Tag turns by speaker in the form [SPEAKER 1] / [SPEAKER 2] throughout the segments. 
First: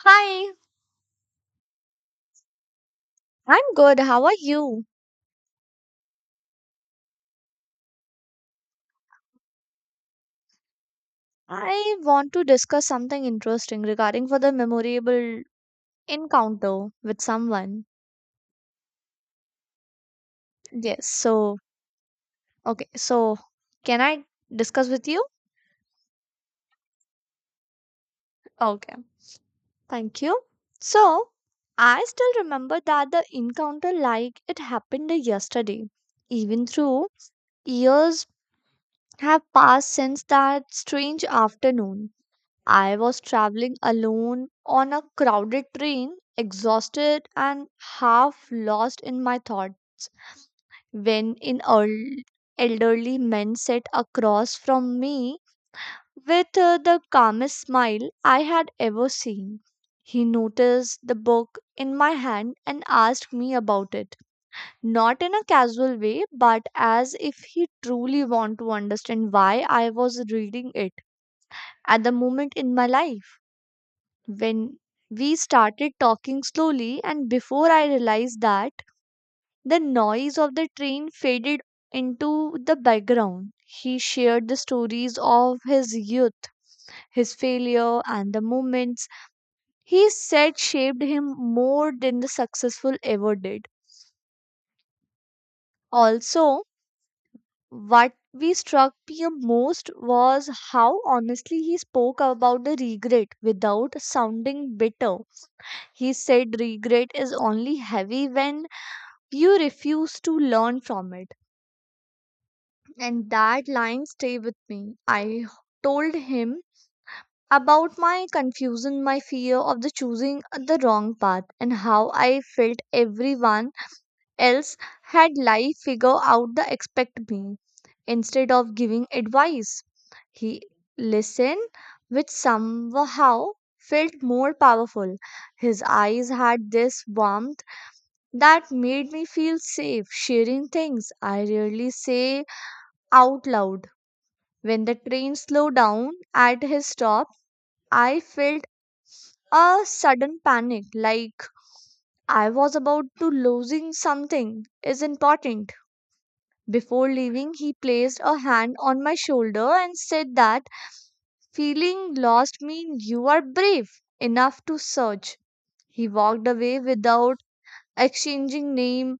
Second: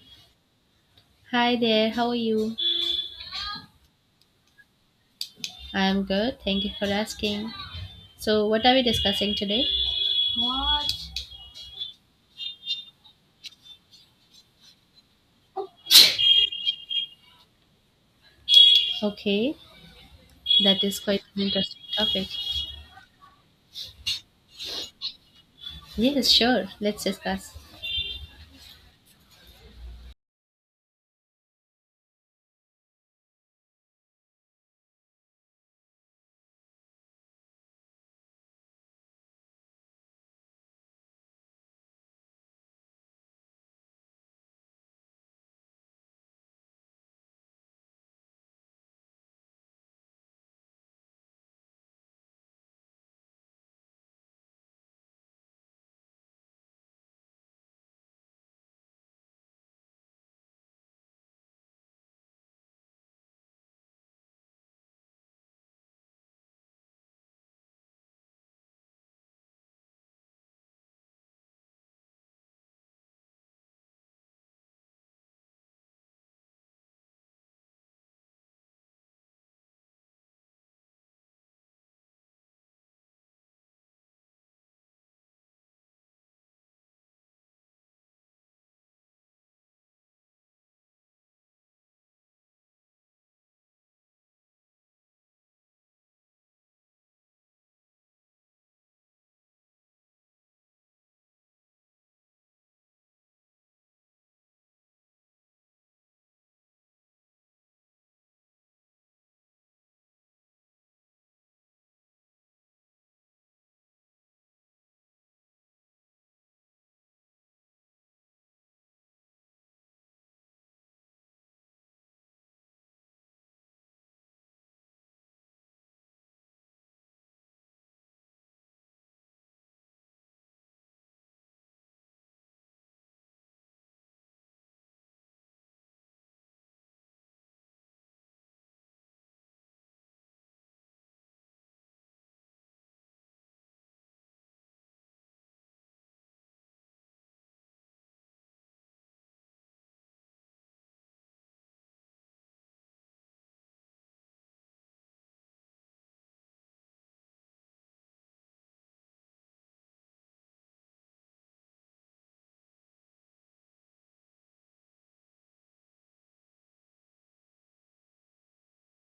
[SPEAKER 1] Hi,
[SPEAKER 2] Hi there, how are you?
[SPEAKER 1] I'm good. How are you?
[SPEAKER 2] I'm good, thank you for asking. So, what are we discussing today? What?
[SPEAKER 1] I want to discuss something interesting regarding for the memorable encounter with someone.
[SPEAKER 2] Okay, that is
[SPEAKER 1] Yes,
[SPEAKER 2] quite an
[SPEAKER 1] so
[SPEAKER 2] interesting topic.
[SPEAKER 1] okay, so can I discuss with you?
[SPEAKER 2] Yes, sure, let's discuss.
[SPEAKER 1] Okay, thank you. So I still remember that the encounter like it happened yesterday, even though years have passed since that strange afternoon. I was traveling alone on a crowded train, exhausted and half lost in my thought, when an elderly man sat across from me with the calmest smile I had ever seen. He noticed the book in my hand and asked me about it, not in a casual way, but as if he truly wanted to understand why I was reading it at the moment in my life. When we started talking slowly and before I realized that the noise of the train faded into the background, he shared the stories of his youth, his failure and the moments he said shaped him more than the successful ever did. Also, what we struck me most was how honestly he spoke about the regret without sounding bitter. He said regret is only heavy when you refuse to learn from it. And that line stayed with me. I told him about my confusion, my fear of the choosing the wrong path, and how I felt everyone else had life figure out the expect me instead of giving advice. He listened, which somehow felt more powerful. His eyes had this warmth that made me feel safe sharing things I rarely say out loud. When the train slowed down at his stop, I felt a sudden panic like I was about to losing something is important. Before leaving, he placed a hand on my shoulder and said that feeling lost means you are brave enough to search. He walked away without exchanging name,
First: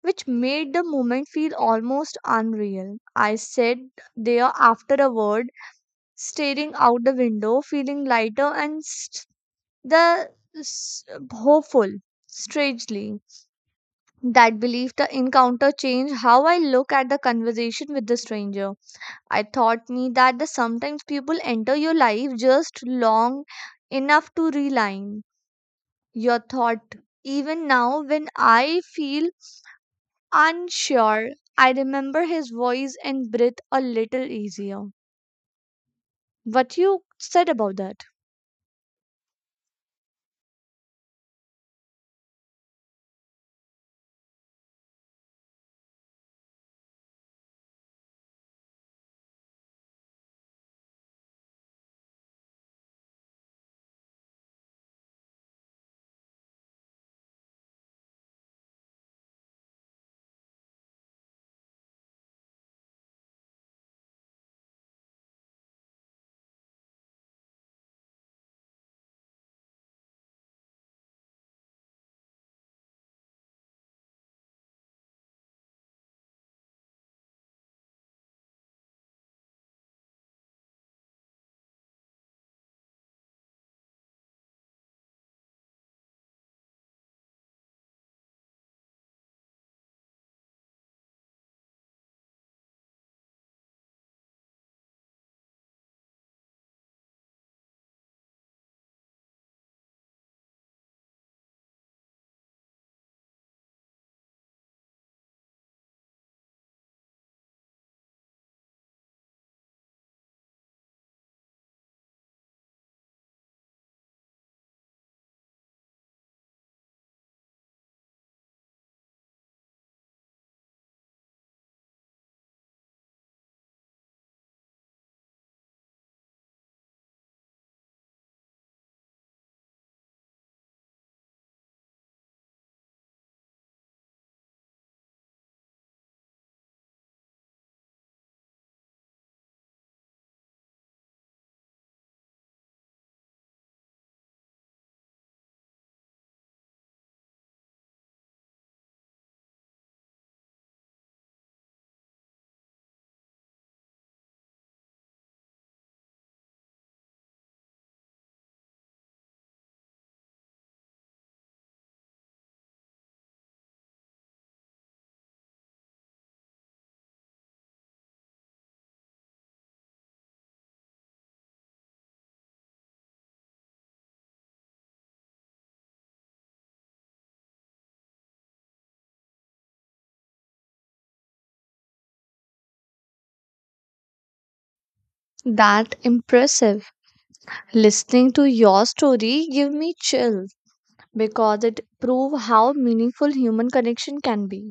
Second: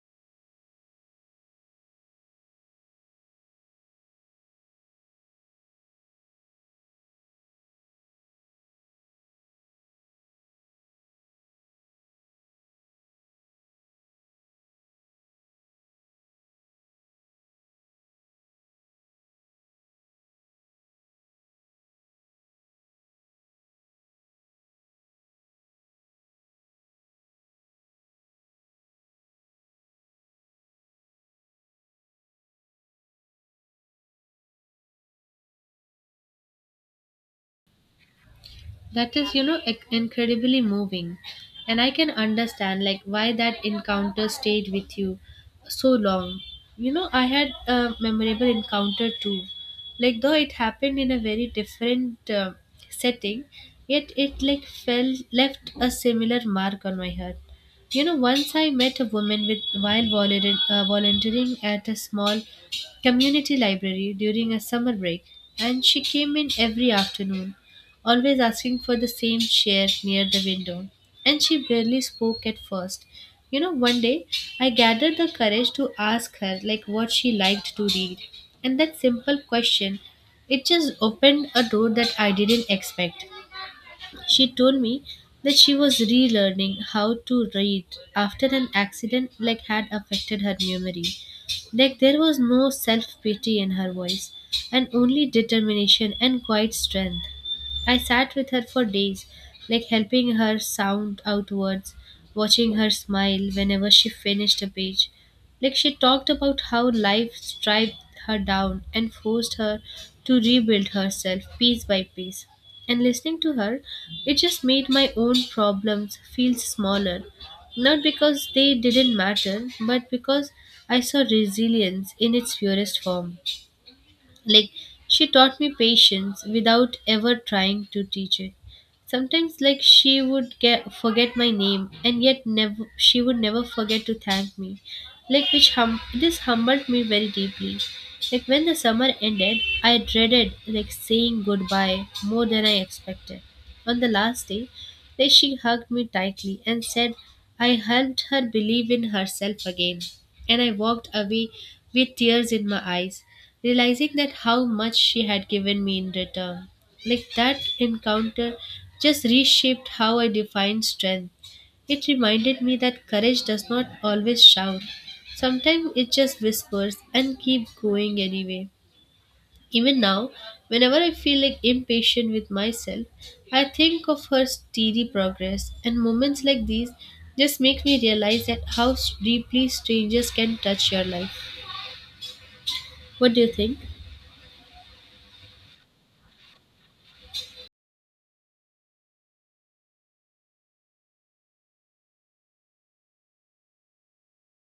[SPEAKER 1] which made the moment feel almost unreal. I sat there afterward, staring out the window, feeling lighter and the s- hopeful. Strangely, that belief the encounter changed how I look at the conversation with the stranger. I taught me that the sometimes people enter your life just long enough to realign your thought. Even now, when I feel unsure, I remember his voice and breathe a little easier. What you said about that?
[SPEAKER 2] That is, incredibly moving. And I can understand, like, why that encounter stayed with you so long. You know, I had a memorable encounter too. Like, though it happened in a very different setting, yet it, like, left a similar mark on my heart. You know, once I met a woman with while volunteering at a small community library during a summer break, and she came in every afternoon always asking for the same chair near the window, and she barely spoke at first. You know, one day I gathered the courage to ask her like what she liked to read. And that simple question, it just opened a door that I didn't expect. She told me that she was relearning how to read after an accident like had affected her memory. Like there was no self-pity in her voice and only determination and quiet strength. I sat with her for days, like helping her sound out words, watching her smile whenever she finished a page. Like she talked about how life striped her down and forced her to rebuild herself piece by piece. And listening to her, it just made my own problems feel smaller. Not because they didn't matter, but because I saw resilience in its purest form. Like she taught me patience without ever trying to teach it. Sometimes, like, she would get forget my name, and yet never she would never forget to thank me, like, which hum this humbled me very deeply. Like when the summer ended, I dreaded, like, saying goodbye more than I expected. On the last day, then she hugged me tightly and said I helped her believe in herself again. And I walked away with tears in my eyes, realizing that how much she had given me in return. Like that encounter just reshaped how I define strength. It reminded me that courage does not always shout. Sometimes it just whispers and keep going anyway. Even now, whenever I feel like impatient with myself, I think of her steady progress, and moments like these just make me realize that deeply strangers can touch your life. What do you think?
[SPEAKER 1] That impressive. Listening to your story give me chill because it prove how meaningful human connection can be,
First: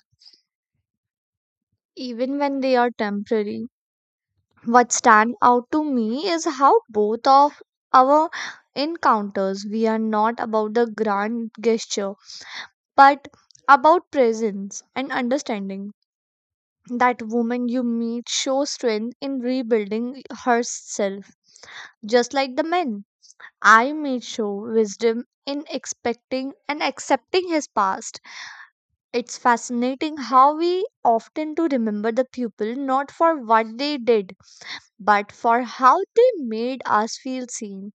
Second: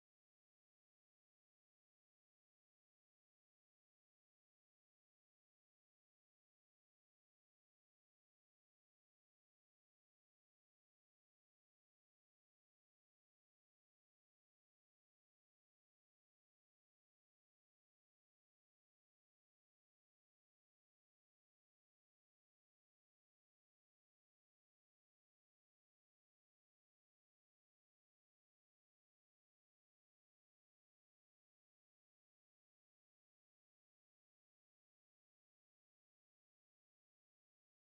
[SPEAKER 1] even when they are temporary. What stand out to me is how both of our encounters we are not about the grand gesture but about presence and understanding. That woman you meet shows strength in rebuilding herself, just like the men I meet show wisdom in expecting and accepting his past. It's fascinating how we often to remember the people not for what they did but for how they made us feel seen.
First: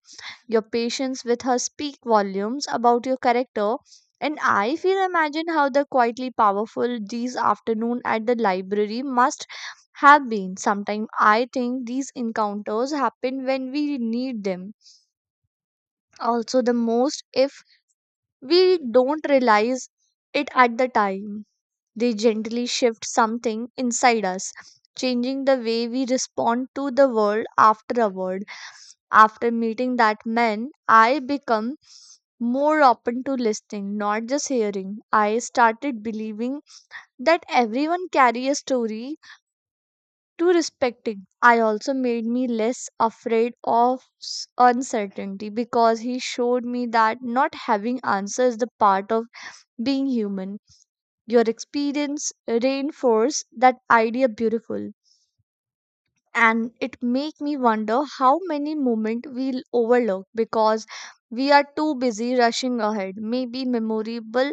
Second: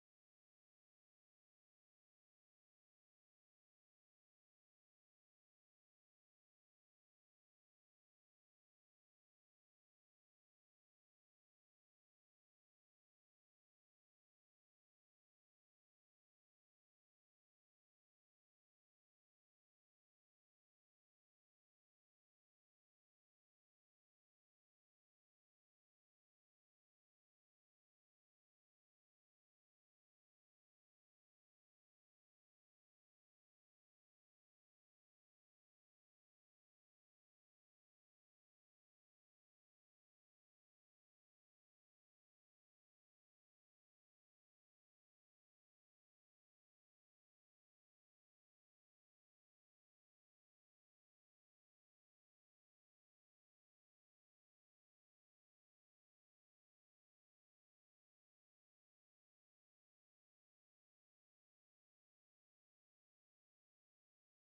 [SPEAKER 1] Your patience with her speak volumes about your character, and I feel imagine how the quietly powerful these afternoon at the library must have been. Sometimes I think these encounters happen when we need them. Also, the most if we don't realize it at the time. They gently shift something inside us, changing the way we respond to the world afterward. After meeting that man, I become more open to listening, not just hearing. I started believing that everyone carry a story to respecting. I also made me less afraid of uncertainty because he showed me that not having answers is the part of being human. Your experience reinforced that idea beautiful. And it make me wonder how many moments we overlook because we are too busy rushing ahead. Maybe memorable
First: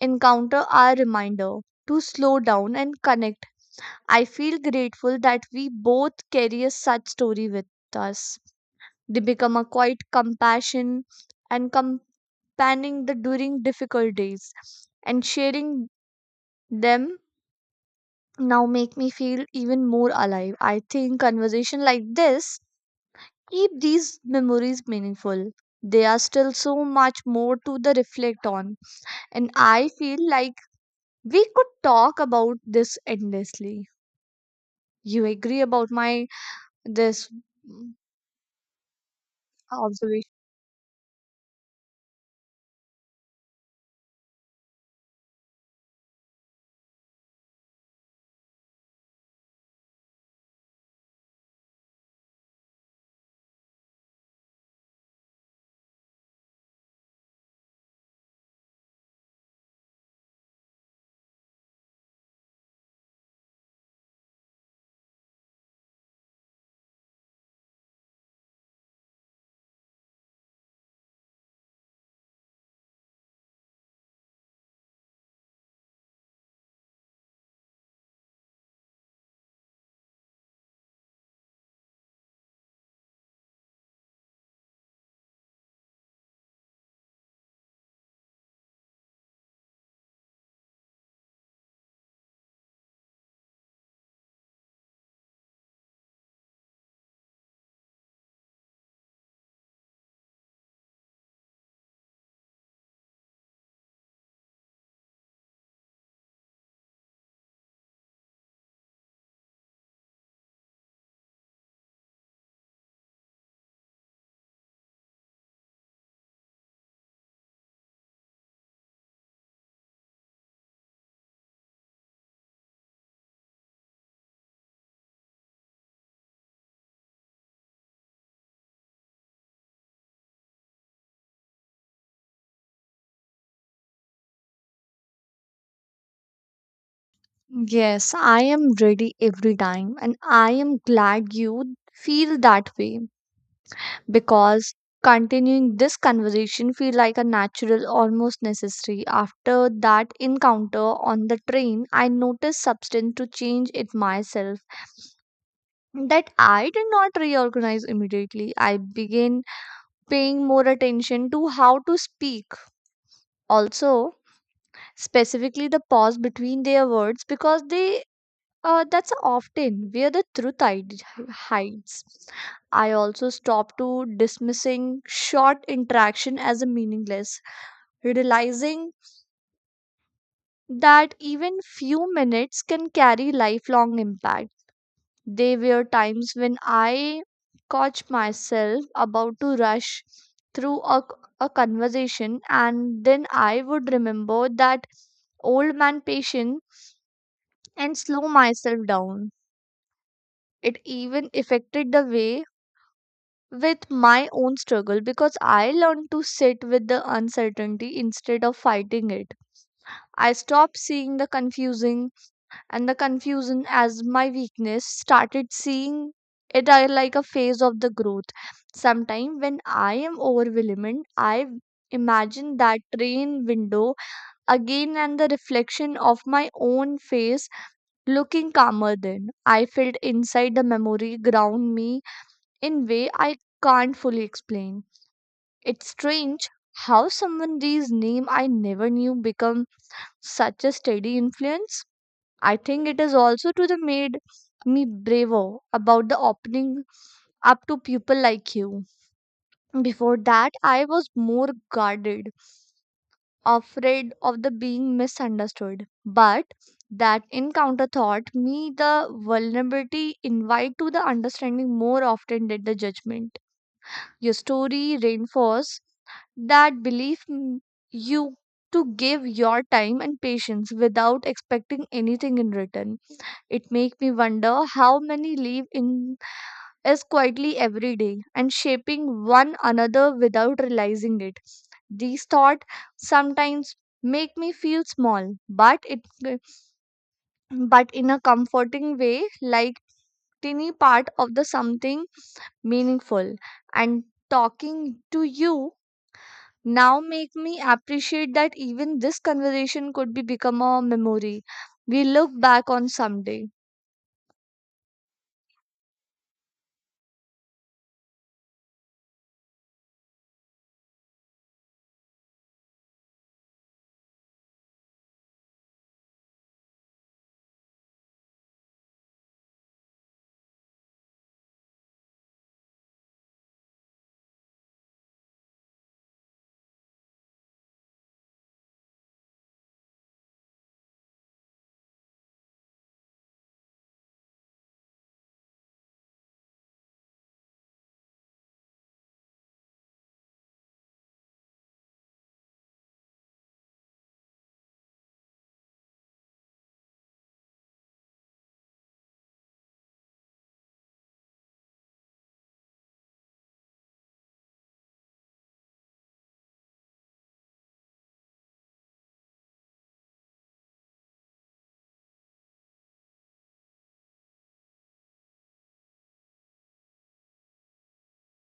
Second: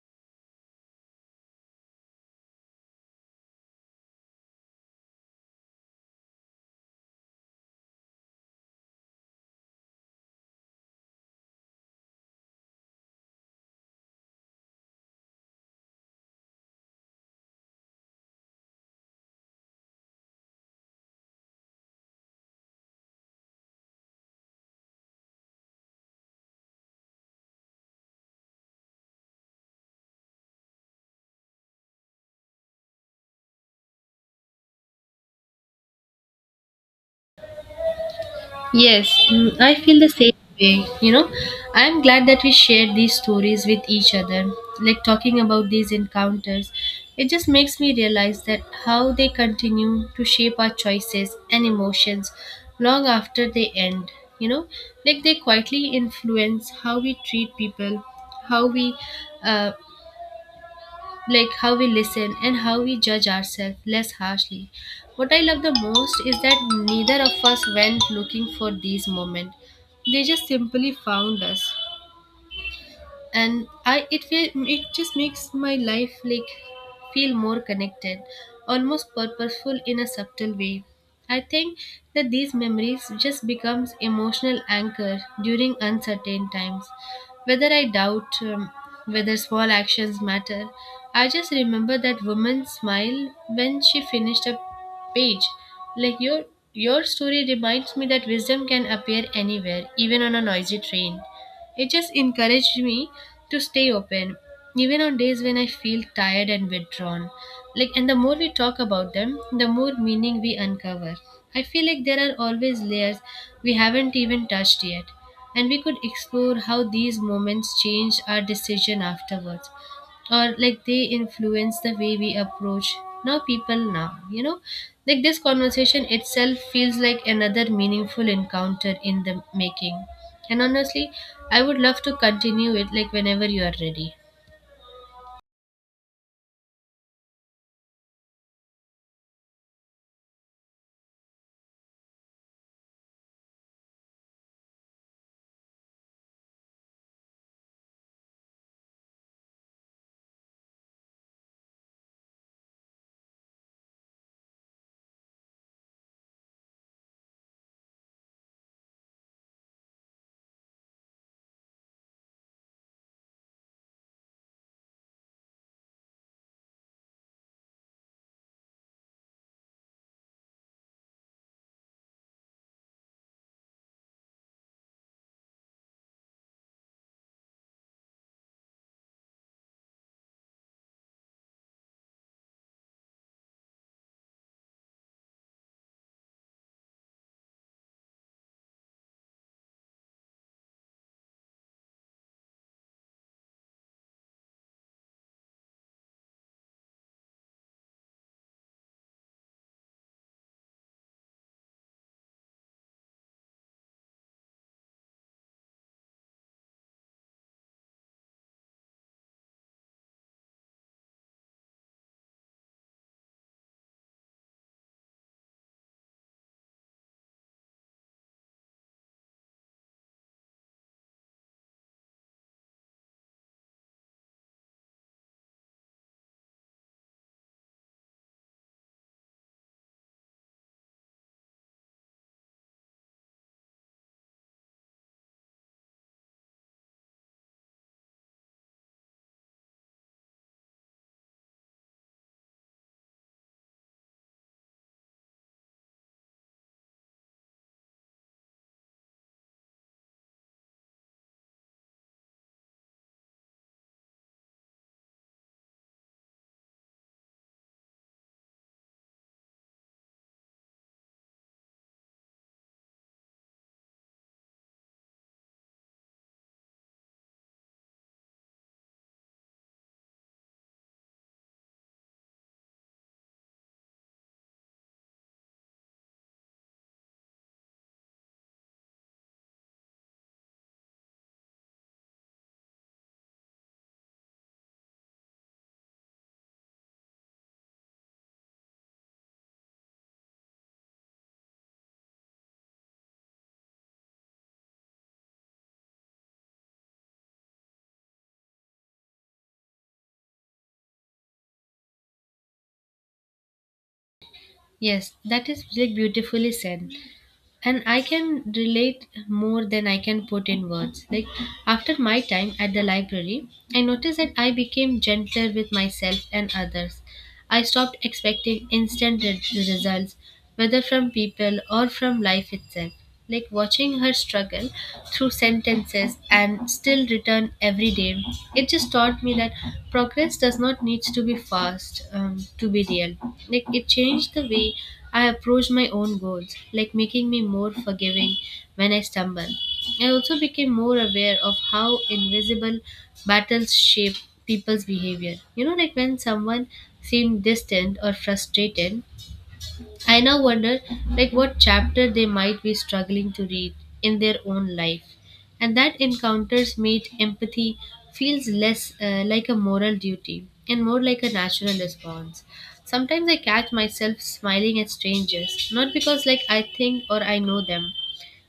[SPEAKER 1] encounter are reminder to slow down and connect. I feel grateful that we both carry a such story with us. They become a quiet compassion and companion the during difficult days, and sharing them now make me feel even more alive. I think conversation like this keep these memories meaningful. They are still so much more to the reflect on, and I feel like we could talk about this endlessly. You agree about my this mm,
[SPEAKER 2] Yes, mm, I feel the
[SPEAKER 1] observation?
[SPEAKER 2] same way. You know, I'm glad that we share these stories with each other. Like talking about these encounters, it just makes me realize that how they continue to shape our choices and emotions long after they end. You know, like they quietly influence how we treat people, how we uh, like how we listen and how we judge ourselves less harshly. What I love the most is that neither of us went looking for these moments. They just simply found us, and it just makes my life like feel more connected, almost purposeful in a subtle way. I think that these memories just becomes emotional anchor during uncertain times. Whether I doubt whether small actions matter, I just remember that woman's smile when she finished a page. Like your story reminds me that wisdom can appear anywhere, even on a noisy train. It just encouraged me to stay open, even on days when I feel tired and withdrawn. Like, and the more we talk about them, the more meaning we uncover. I feel like there are always layers we haven't even touched yet, and we could explore how these moments change our decision afterwards, or like they influence the way we approach now people now, you know, like this conversation itself feels like another meaningful encounter in the making. And honestly, I would love to continue it, like, whenever you are ready.
[SPEAKER 1] Yes, I am ready every time, and I am glad you feel that way because continuing this conversation feel like a natural almost necessary. After that encounter on the train, I noticed substance to change it myself that I did not reorganize immediately. I began paying more attention to how to speak. Also, specifically the pause between their words because they that's often where the hides. I also stopped to dismissing short interaction as a meaningless, realizing that even few minutes can carry lifelong impact. There were times when I caught myself about to rush through a conversation, and then I would remember that old man patient and slow myself down. It even affected the way with my own struggle because I learned to sit with the uncertainty instead of fighting it. I stopped seeing the confusing and the confusion as my weakness, started seeing it are like a phase of the growth. Sometime when I am overwhelmed, I imagine that train window again, and the reflection of my own face looking calmer then I felt inside. The memory ground me in way I can't fully explain. It's strange how someone these name I never knew become such a steady influence. I think it is also to the made me braver about the opening up to people like you. Before that, I was more guarded, afraid of the being misunderstood. But that encounter taught me the vulnerability invite to the understanding more often than the judgment. Your story reinforces that belief. You to give your time and patience without expecting anything in return. It makes me wonder how many live in us quietly every day and shaping one another without realizing it. These thoughts sometimes make me feel small, but it but in a comforting way, like tiny part of the something meaningful. And talking to you now make me appreciate that even this conversation could be become a memory we look back on someday.
[SPEAKER 2] Yes, that is, like, beautifully said, and I can relate more than I can put in words. Like, after my time at the library, I noticed that I became gentle with myself and others. I stopped expecting results, whether from people or from life itself. Like watching her struggle through sentences and still return every day, it just taught me that progress does not need to be fast to be real. Like it changed the way I approach my own goals, like making me more forgiving when I stumble. I also became more aware of how invisible battles shape people's behavior. You know, like when someone seem distant or frustrated, I now wonder like what chapter they might be struggling to read in their own life. And that encounters made empathy feels less like a moral duty and more like a natural response. Sometimes I catch myself smiling at strangers, not because like I think or I know them,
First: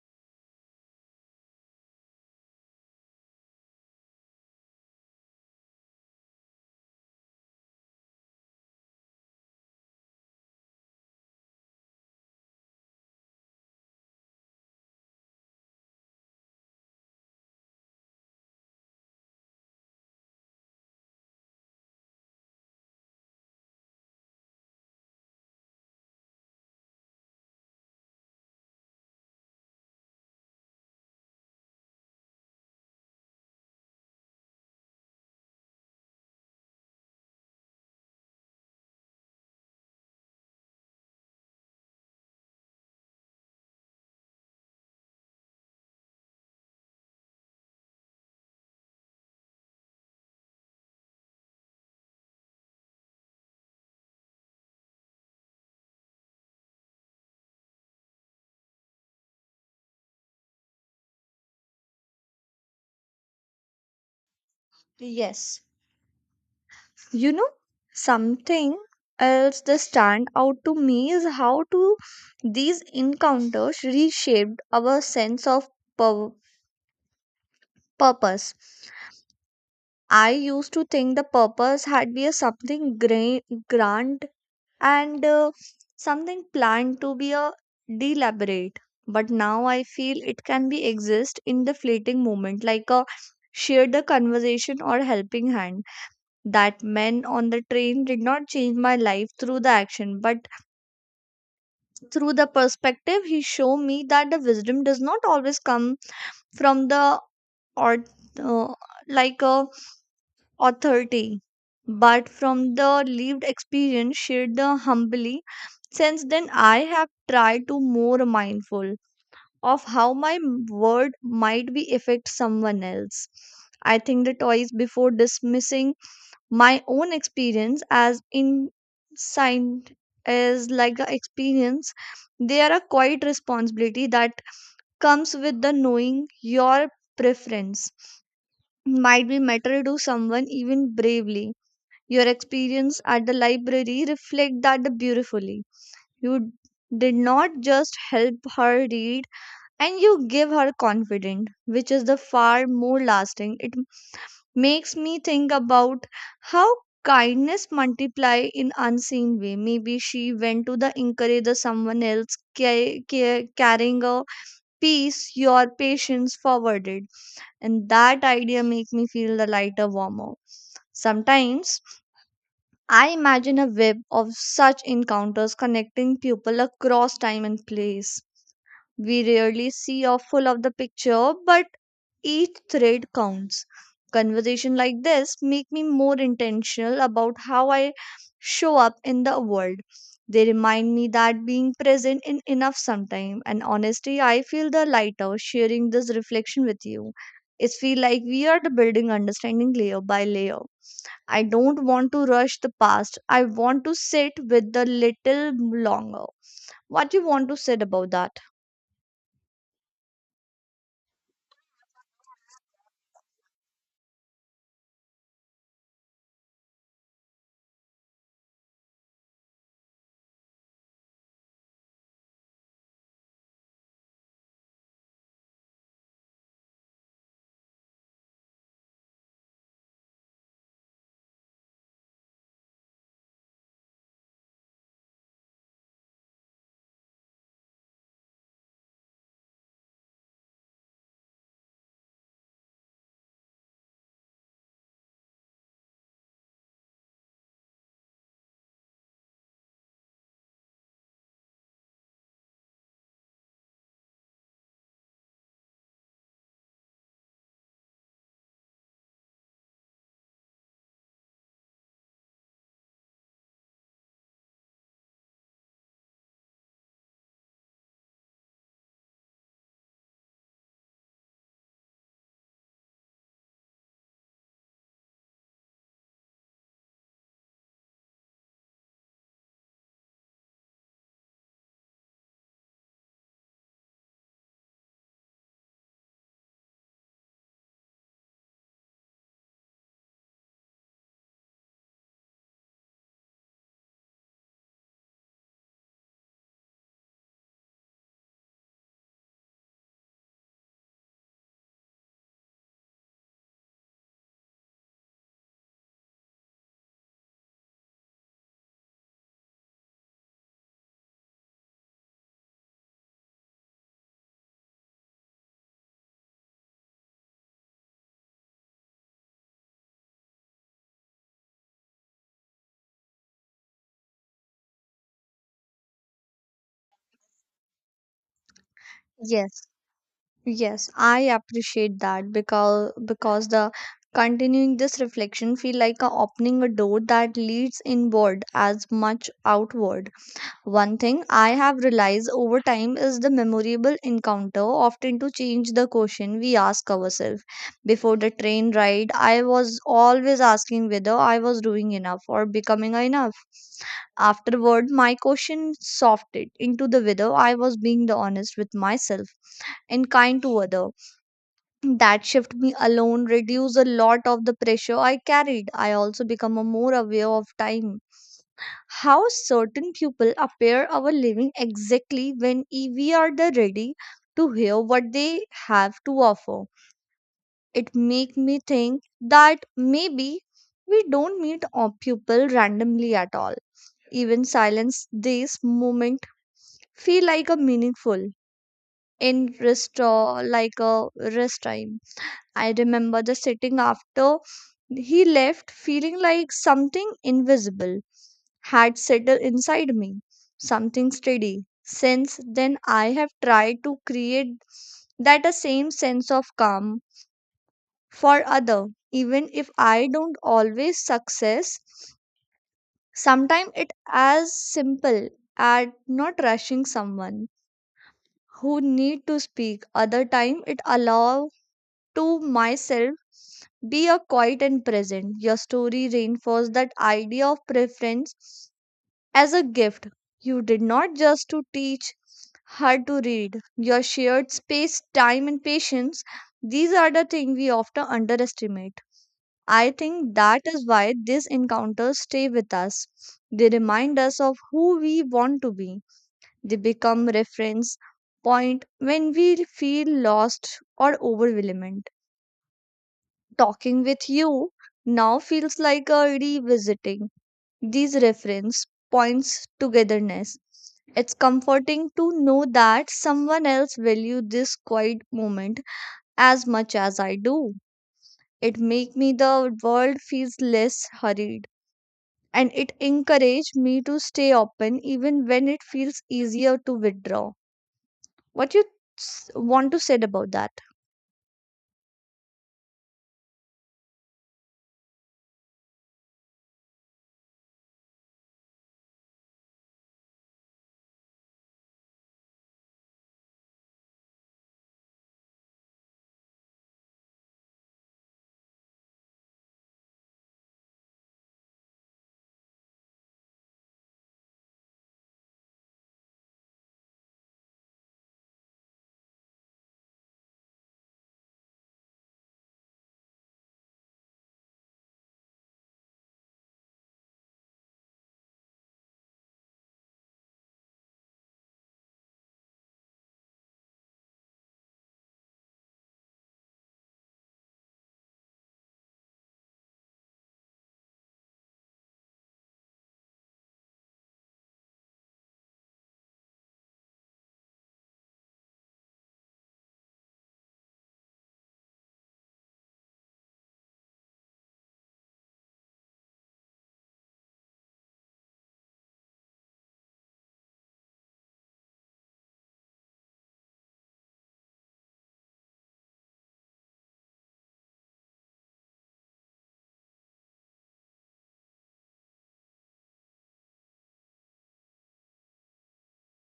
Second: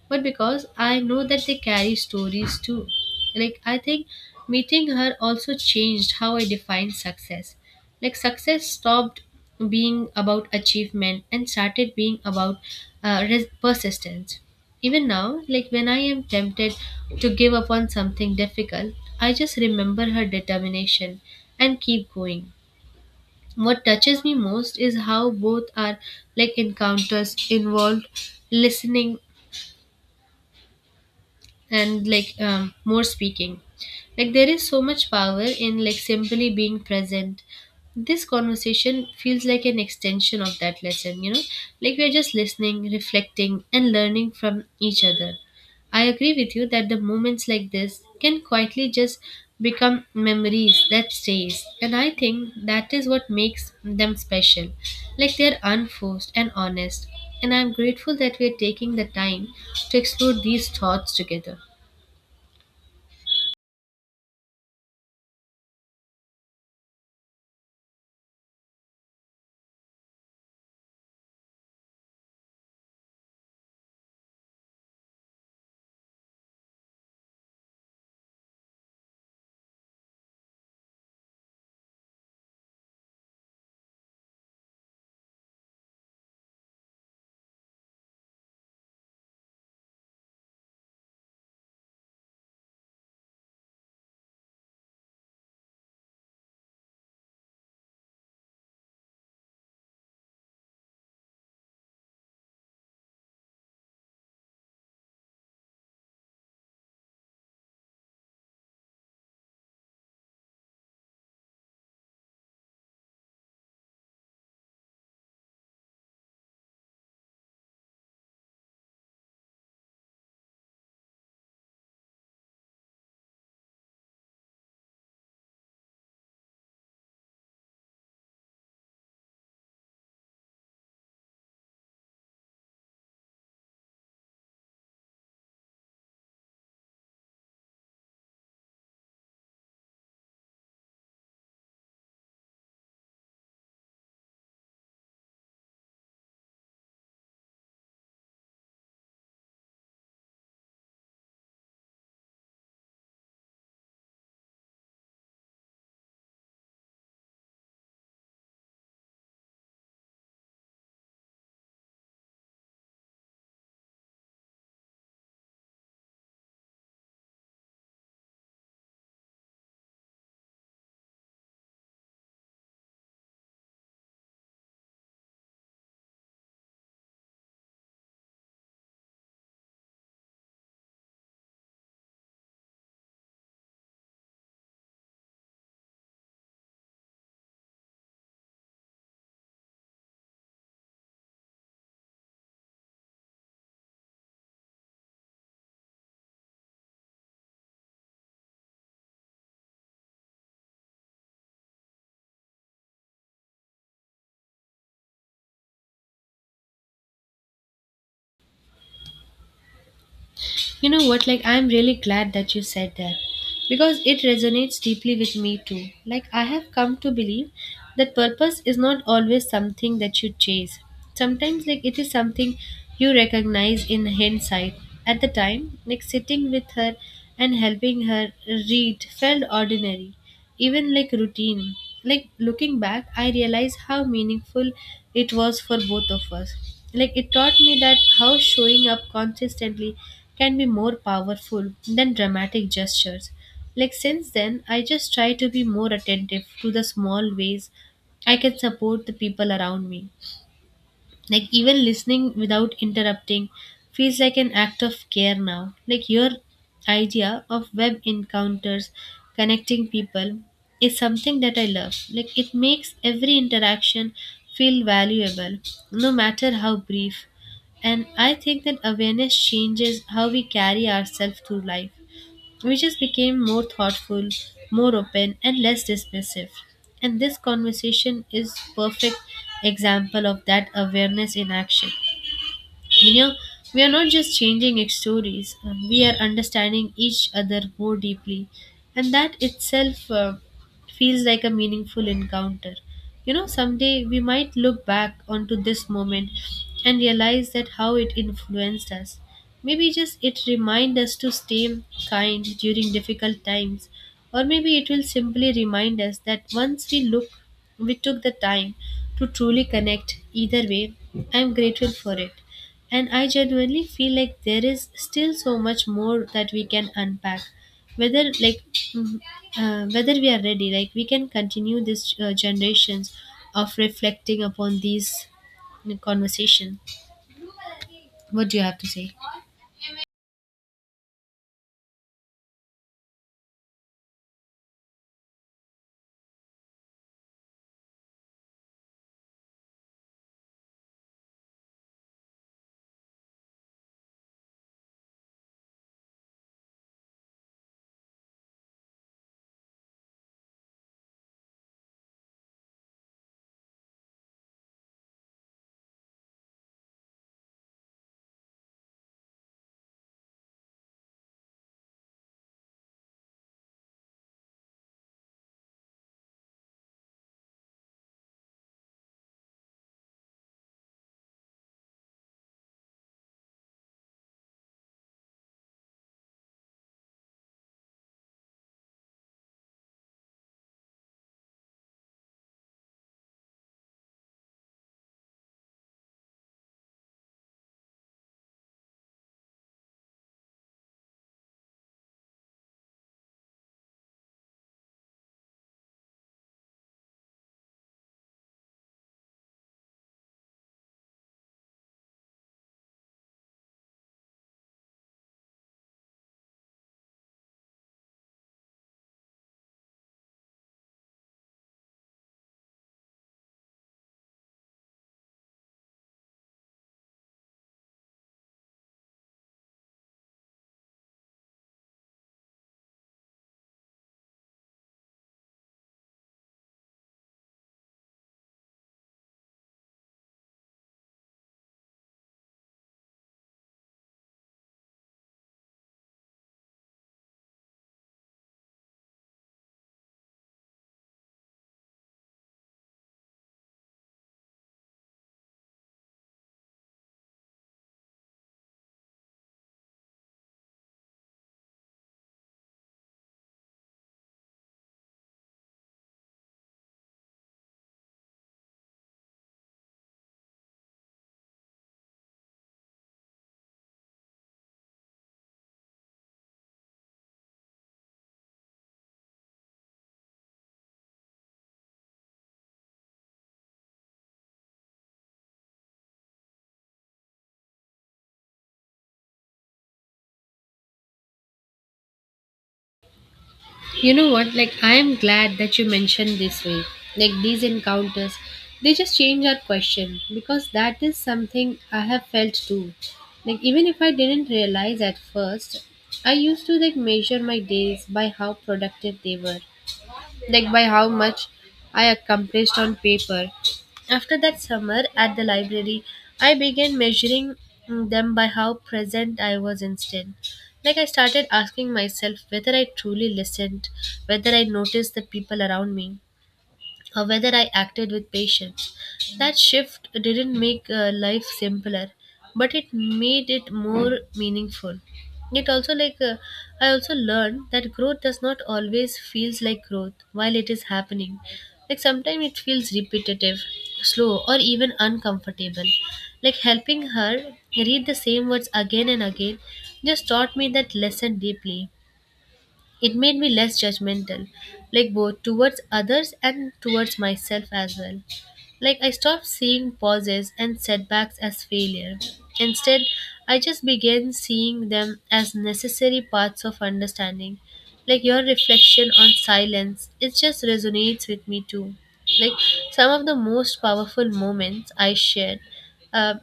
[SPEAKER 2] but because I know that they carry stories too. Like, I think meeting her also changed how I define success. Like, success stopped being about achievement and started being about persistence. Even now, like when I am tempted to give up on something difficult, I just remember her determination and keep going. What touches me most is how both are, like, encounters involved listening and, like, more speaking. Like there is so much power in, like, simply being present. This conversation feels like an extension of that lesson, you know. Like we are just listening, reflecting, and learning from each other. I agree with you that the moments like this can quietly just become memories that stays, and I think that is what makes them special. Like they are unforced and honest, and I'm grateful that we are taking the time to explore these thoughts together.
[SPEAKER 1] Yes. You know, something else that stand out to me is how to these encounters reshaped our sense of pur- purpose. I used to think the purpose had be a something grand and something planned to be a deliberate. But now I feel it can be exist in the fleeting moment, like a share the conversation or helping hand. That man on the train did not change my life through the action, but through the perspective. He showed me that the wisdom does not always come from the or uh, like a authority, but from the lived experience shared the humbly. Since then, I have tried to more mindful of how my word might be affect someone else. I think the toys before dismissing my own experience as insight is like the experience. They are a quiet responsibility that comes with the knowing your preference might be matter to someone even bravely. Your experience at the library reflect that beautifully. You did not just help her read, and you give her confidence which is the far more lasting. It makes me think about how kindness multiply in unseen way. Maybe she went to the encourage the someone else carrying a piece your patience forwarded, and that idea make me feel the lighter warmer. Sometimes I imagine a web of such encounters connecting people across time and place. We rarely see a full of the picture, but each thread counts. Conversation like this make me more intentional about how I show up in the world. They remind me that being present in enough sometime, and honestly I feel the lighter sharing this reflection with you. It feel like we are the building understanding layer by layer. I don't want to rush the past. I want to sit with the little longer. What you want to say about that?
[SPEAKER 2] You know what? Like, I'm really glad that you said that because it resonates deeply with me too. Like, I have come to believe that purpose is not always something that you chase. Sometimes, like, it is something you recognize in hindsight. At the time, like, sitting with her and helping her read felt ordinary, even like routine. Like looking back, I realize how meaningful it was for both of us. Like it taught me that how showing up consistently can be more powerful than dramatic gestures. Like since then, I just try to be more attentive to the small ways I can support the people around me, like even listening without interrupting feels like an act of care now. Like your idea of web encounters connecting people is something that I love. Like it makes every interaction feel valuable, no matter how brief, and I think that awareness changes how we carry ourselves through life. We just became more thoughtful, more open, and less dismissive. And this conversation is perfect example of that awareness in action. We are, we are not just stories, we are understanding each other more deeply, and that itself feels like a meaningful encounter. You know, someday we might look back onto this moment and realize that how it influenced us. Maybe just it remind us to stay kind during difficult times, or maybe it will simply remind us that once we look, we took the time to truly connect. Either way, I am grateful for it. And I genuinely feel like there is still so much more that we can unpack. Whether like mm, whether we are ready, like we can continue this generations of reflecting upon these conversation. What do you have to say?
[SPEAKER 1] Yes, yes, I appreciate that because the continuing this reflection feel like a opening a door that leads inward as much outward. One thing I have realized over time is the memorable encounter often to change the question we ask ourselves. Before the train ride, I was always asking whether I was doing enough or becoming enough. Afterward, my question softened into the whether I was being the honest with myself and kind to other. That shift me alone reduced a lot of the pressure I carried. I also become a more aware of time. How certain people appear our living exactly when we are the ready to hear what they have to offer. It make me think that maybe we don't meet all people randomly at all. Even silence this moment feel like a meaningful in restore like a rest time. I remember the sitting after he left, feeling like something invisible had settled inside me, something steady. Since then, I have tried to create that a same sense of calm for other, even if I don't always success. Sometimes it as simple at not rushing someone who need to speak. Other time it allow to myself, be a quiet and present. Your story reinforced that idea of preference as a gift. You did not just to teach her to read. Your shared space, time, and patience. These are the things we often underestimate. I think that is why these encounters stay with us. They remind us of who we want to be. They become reference point when we feel lost or overwhelmed. Talking with you now feels like a revisiting these reference points togetherness. It's comforting to know that someone else value this quiet moment as much as I do. It make me the world feels less hurried, and it encourage me to stay open even when it feels easier to withdraw. What you want to say about that?
[SPEAKER 2] You know what? Like, I am glad that you mentioned this way. Like, these encounters, they just change our question because that is something I have felt too. Like, even if I didn't realize at first, I used to like measure my days by how productive they were, like by how much I accomplished on paper. After that summer at the library, I began measuring them by how present I was instead. Like I started asking myself whether I truly listened, whether I noticed the people around me, or whether I acted with patience. That shift didn't make life simpler, but it made it more meaningful. It also like I also learned that growth does not always feels like growth while it is happening. Like sometimes it feels repetitive, slow, or even uncomfortable. Like helping her read the same words again and again just taught me that lesson deeply. It made me less judgmental, like both towards others and towards myself as well. Like I stopped seeing pauses and setbacks as failure. Instead, I just began seeing them as necessary parts of understanding. Like your reflection on silence, it just resonates with me too. Like some of the most powerful moments Uh,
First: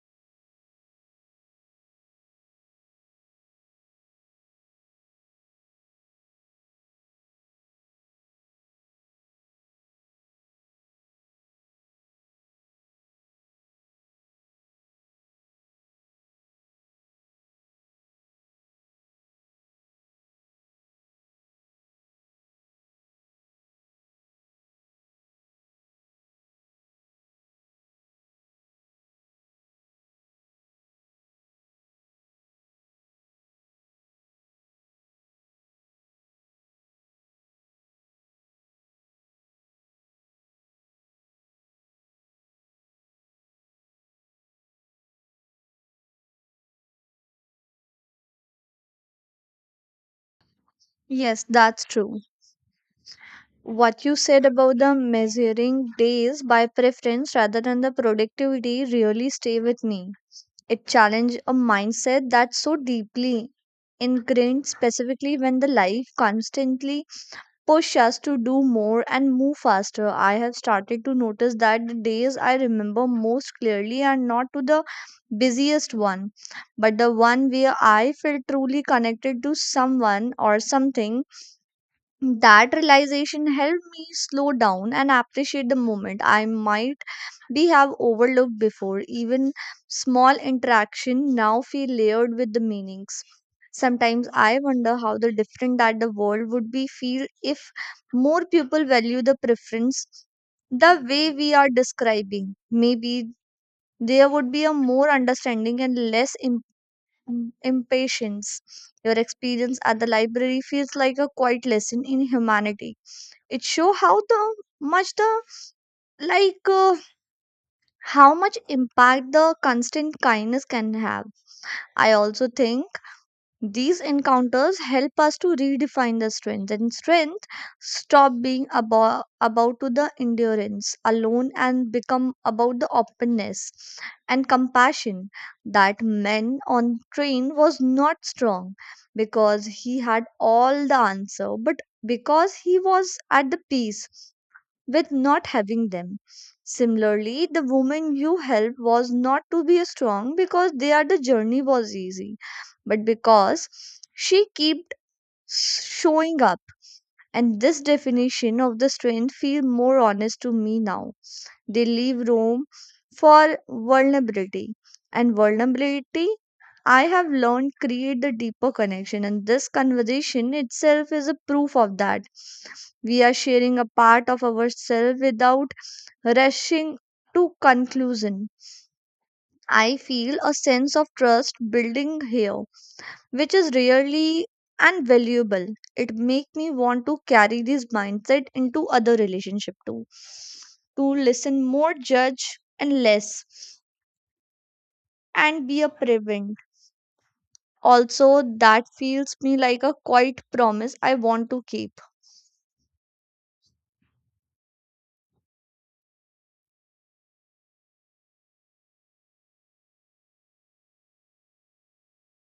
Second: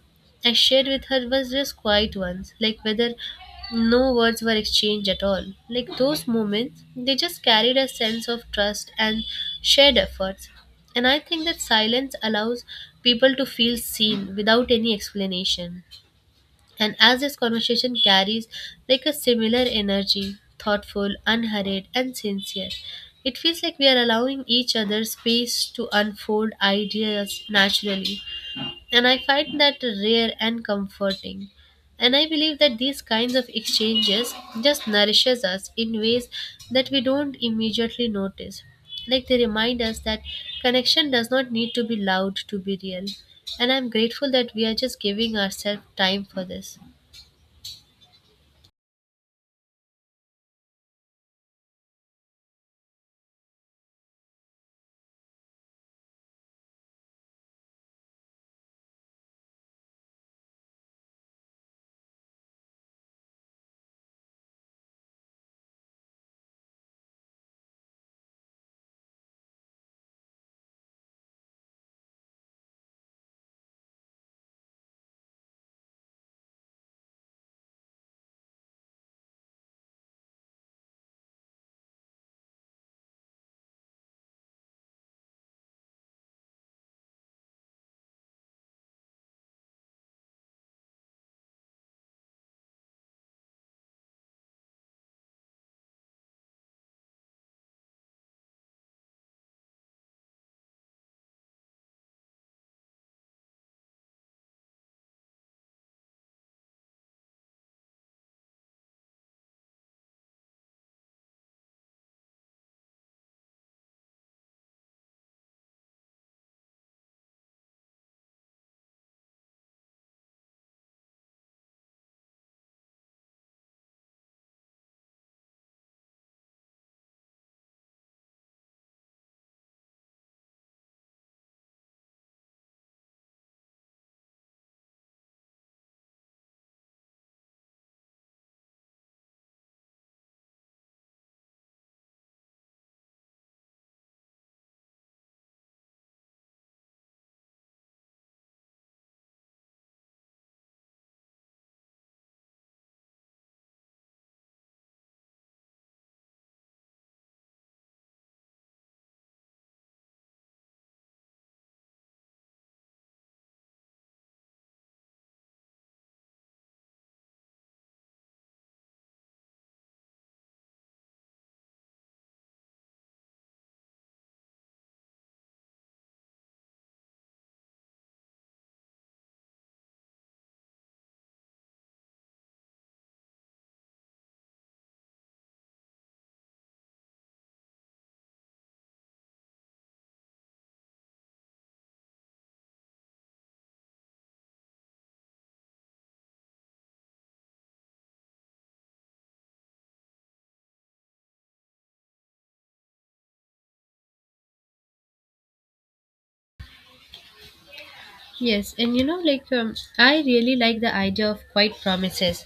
[SPEAKER 2] I shared with her was just quiet ones, like whether no words were exchanged at all. Like those moments, they just carried a sense of trust and shared efforts. And I think that silence allows people to feel seen without any explanation. And as this conversation carries like a similar energy, thoughtful, unhurried, and sincere, it feels like we are allowing each other space to unfold ideas naturally, and I find that rare and comforting. And I believe that these kinds of exchanges just nourishes us in ways that we don't immediately notice. Like they remind us that connection does not need to be loud to be real. And I'm grateful that we are just giving ourselves time for this.
[SPEAKER 1] Yes, that's true. What you said about the measuring days by preference rather than the productivity really stay with me. It challenged a mindset that's so deeply ingrained, specifically when the life constantly push us to do more and move faster. I have started to notice that the days I remember most clearly are not to the busiest one, but the one where I felt truly connected to someone or something. That realization helped me slow down and appreciate the moment I might be have overlooked before. Even small interaction now feel layered with the meanings. Sometimes I wonder how the different that the world would be feel if more people value the preference the way we are describing. Maybe there would be a more understanding and less impatience. Your experience at the library feels like a quiet lesson in humanity. It show how the much the like uh, how much impact the constant kindness can have. I also think these encounters help us to redefine the strength, and strength stop being about to the endurance alone and become about the openness and compassion. That man on train was not strong because he had all the answer, but because he was at the peace with not having them. Similarly, the woman you help was not to be strong because their the journey was easy, but because she kept showing up. And this definition of the strength feel more honest to me now. They leave room for vulnerability, and vulnerability, I have learned, create the deeper connection, and this conversation itself is a proof of that. We are sharing a part of ourselves without rushing to conclusion. I feel a sense of trust building here, which is really and valuable. It make me want to carry this mindset into other relationship too, to listen more, judge and less, and be a prevent. Also, that feels me like a quiet promise I want to keep.
[SPEAKER 2] Yes, and you know, like I really like the idea of quiet promises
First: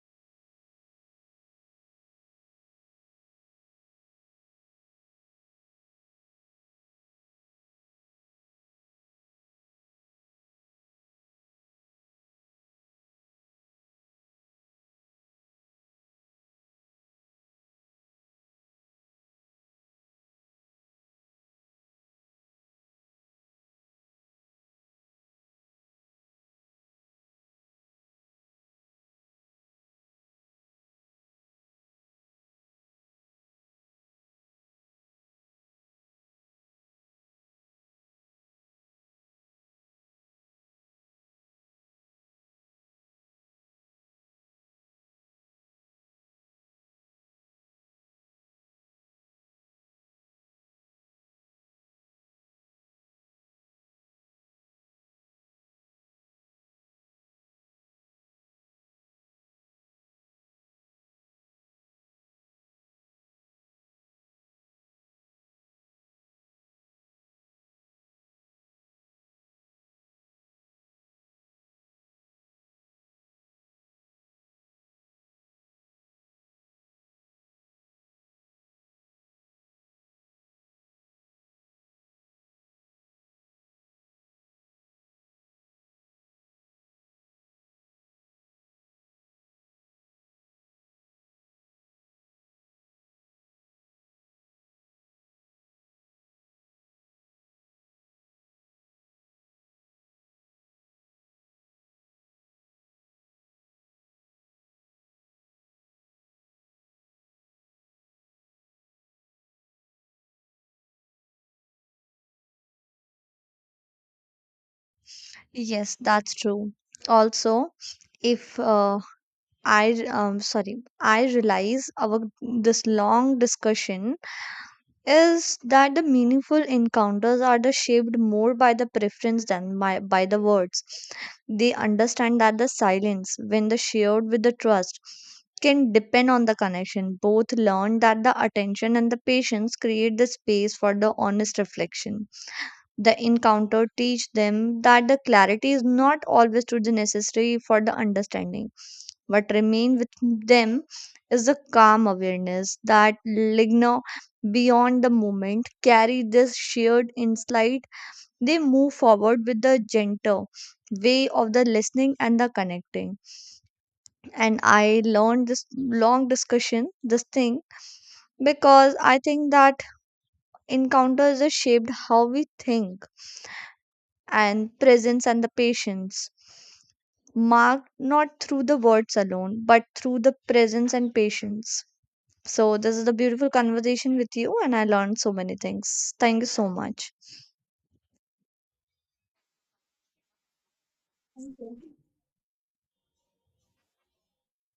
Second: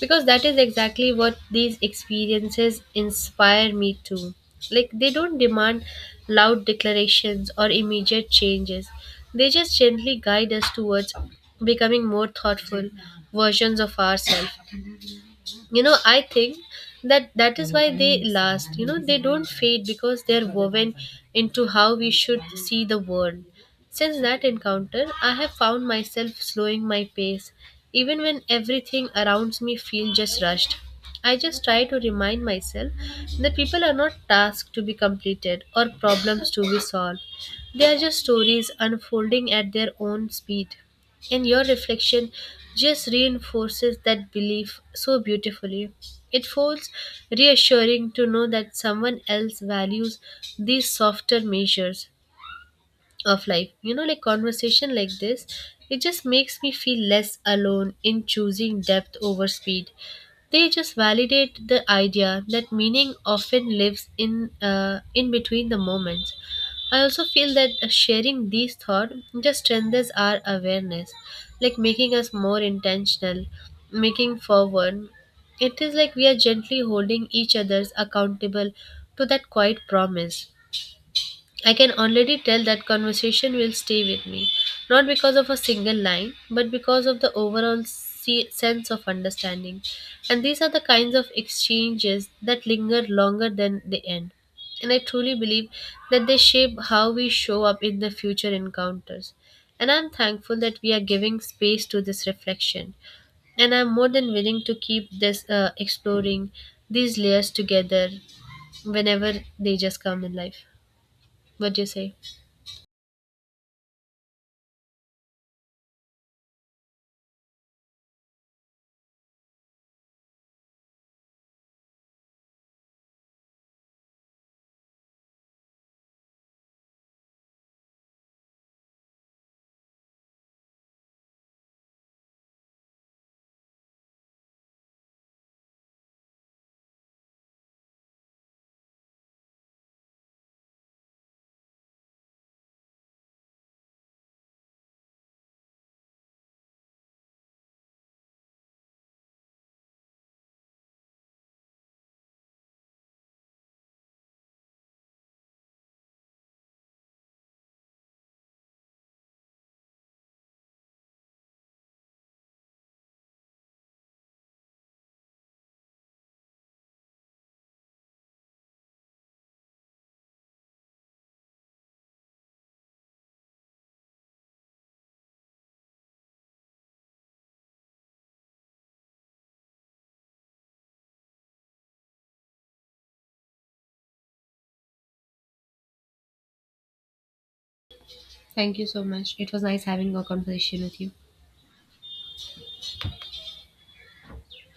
[SPEAKER 2] because that is exactly what these experiences inspire me to. Like, they don't demand loud declarations or immediate changes, they just gently guide us towards becoming more thoughtful versions of ourselves. You know, I think that is why they last. You know, they don't fade because they're woven into how we should see the world. Since that encounter, I have found myself slowing my pace even when everything around me feels just rushed. I just try to remind myself that people are not tasks to be completed or problems to be solved. They are just stories unfolding at their own speed, and your reflection just reinforces that belief so beautifully. It feels reassuring to know that someone else values these softer measures of life. You know, like conversation like this, it just makes me feel less alone in choosing depth over speed. They just validate the idea that meaning often lives in between the moments. I also feel that sharing these thoughts just strengthens our awareness, like making us more intentional, making forward. It is like we are gently holding each other's accountable to that quiet promise. I can already tell that conversation will stay with me, not because of a single line, but because of the overall sense of understanding. And these are the kinds of exchanges that linger longer than they end. And I truly believe that they shape how we show up in the future encounters. And I'm thankful that we are giving space to this reflection, and I'm more than willing to keep this exploring these layers together whenever they just come in life. What do you say?
[SPEAKER 1] Yes, that's true. Also, if I sorry, I realize our this long discussion is that the meaningful encounters are the shaped more by the preference than by the words. They understand that the silence, when the shared with the trust, can depend on the connection. Both learn that the attention and the patience create the space for the honest reflection. The encounter teach them that the clarity is not always to the necessary for the understanding. What remains with them is a calm awareness that linger beyond the moment, carry this shared insight. They move forward with the gentle way of the listening and the connecting. And I learned this long discussion, this thing, because I think that encounters are shaped how we think and presence and the patience. Marked not through the words alone, but through the presence and patience. So, this is a beautiful conversation with you, and I learned so many things. Thank you so much.
[SPEAKER 2] Thank you so much. It was nice having a conversation with you.